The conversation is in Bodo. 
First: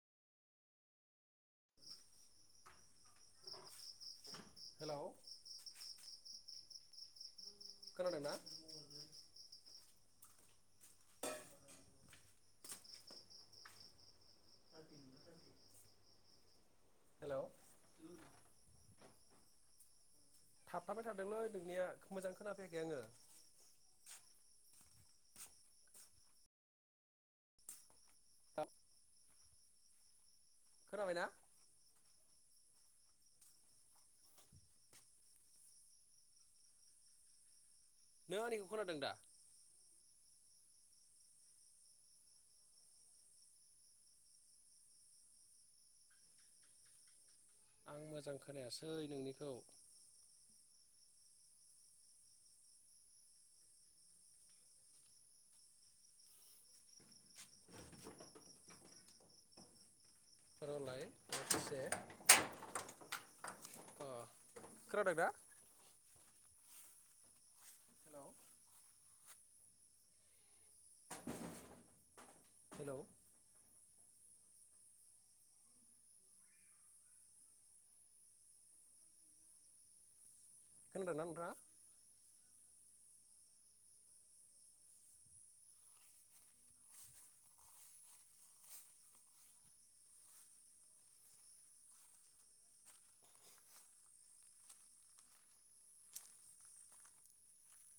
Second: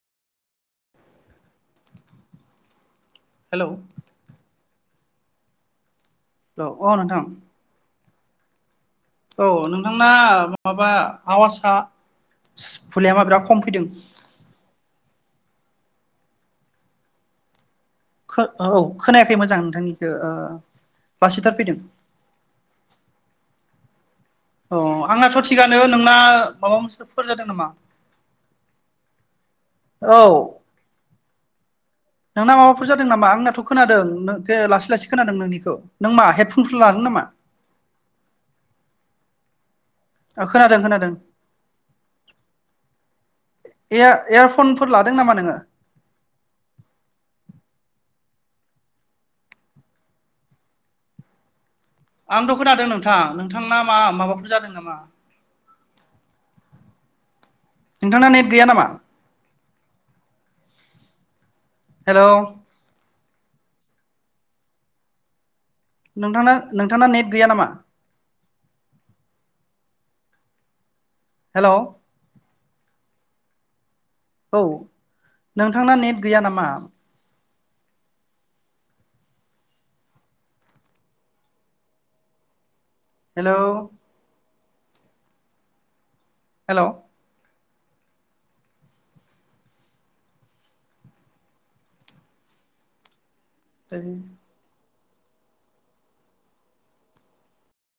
हेलौ हेलौ लौ अ नोंथां खोनादोंना औ नोंथांना माबा आवासआ भुलियामा बिराद खम फैदों हेलौ खो औ खोनायाखै मोजां नोंथांनि थाबथाबाय थादोंलै नोंनिया मोजां खोनाफैयाखै आङो अ आंनाथ थिगानो नोंना माबा मोनसे फोर जादों नामा। औ खोनाबायना? ना माबाफोर जादों नामा आंनाथ खोनादों लासै लासै खोनादों नोंनिखो नों मा हेडफुनफोर लादों नामा। नों आंनिखौ खोनादों दा? ओ खोनादों खोनादों एयाएयारफनफोर लादों नामा नोङो? आं मोजां खोनायासै नोंनिखौ आंथ' खोनादों नोंथां नोंथांना मा माबाफोर जादों नामा। नोंथांना नेट गैया नामा? रलाय सेक हेलौ अ खोनादों ना? नोंथांना नोंथांना नेट गैया नामा? हेलौ हेलौ हेलौ औ नोंथांना नेट गैया नामा? खोनादों ना नोंथाङा? हेलौ हेलौ ओइ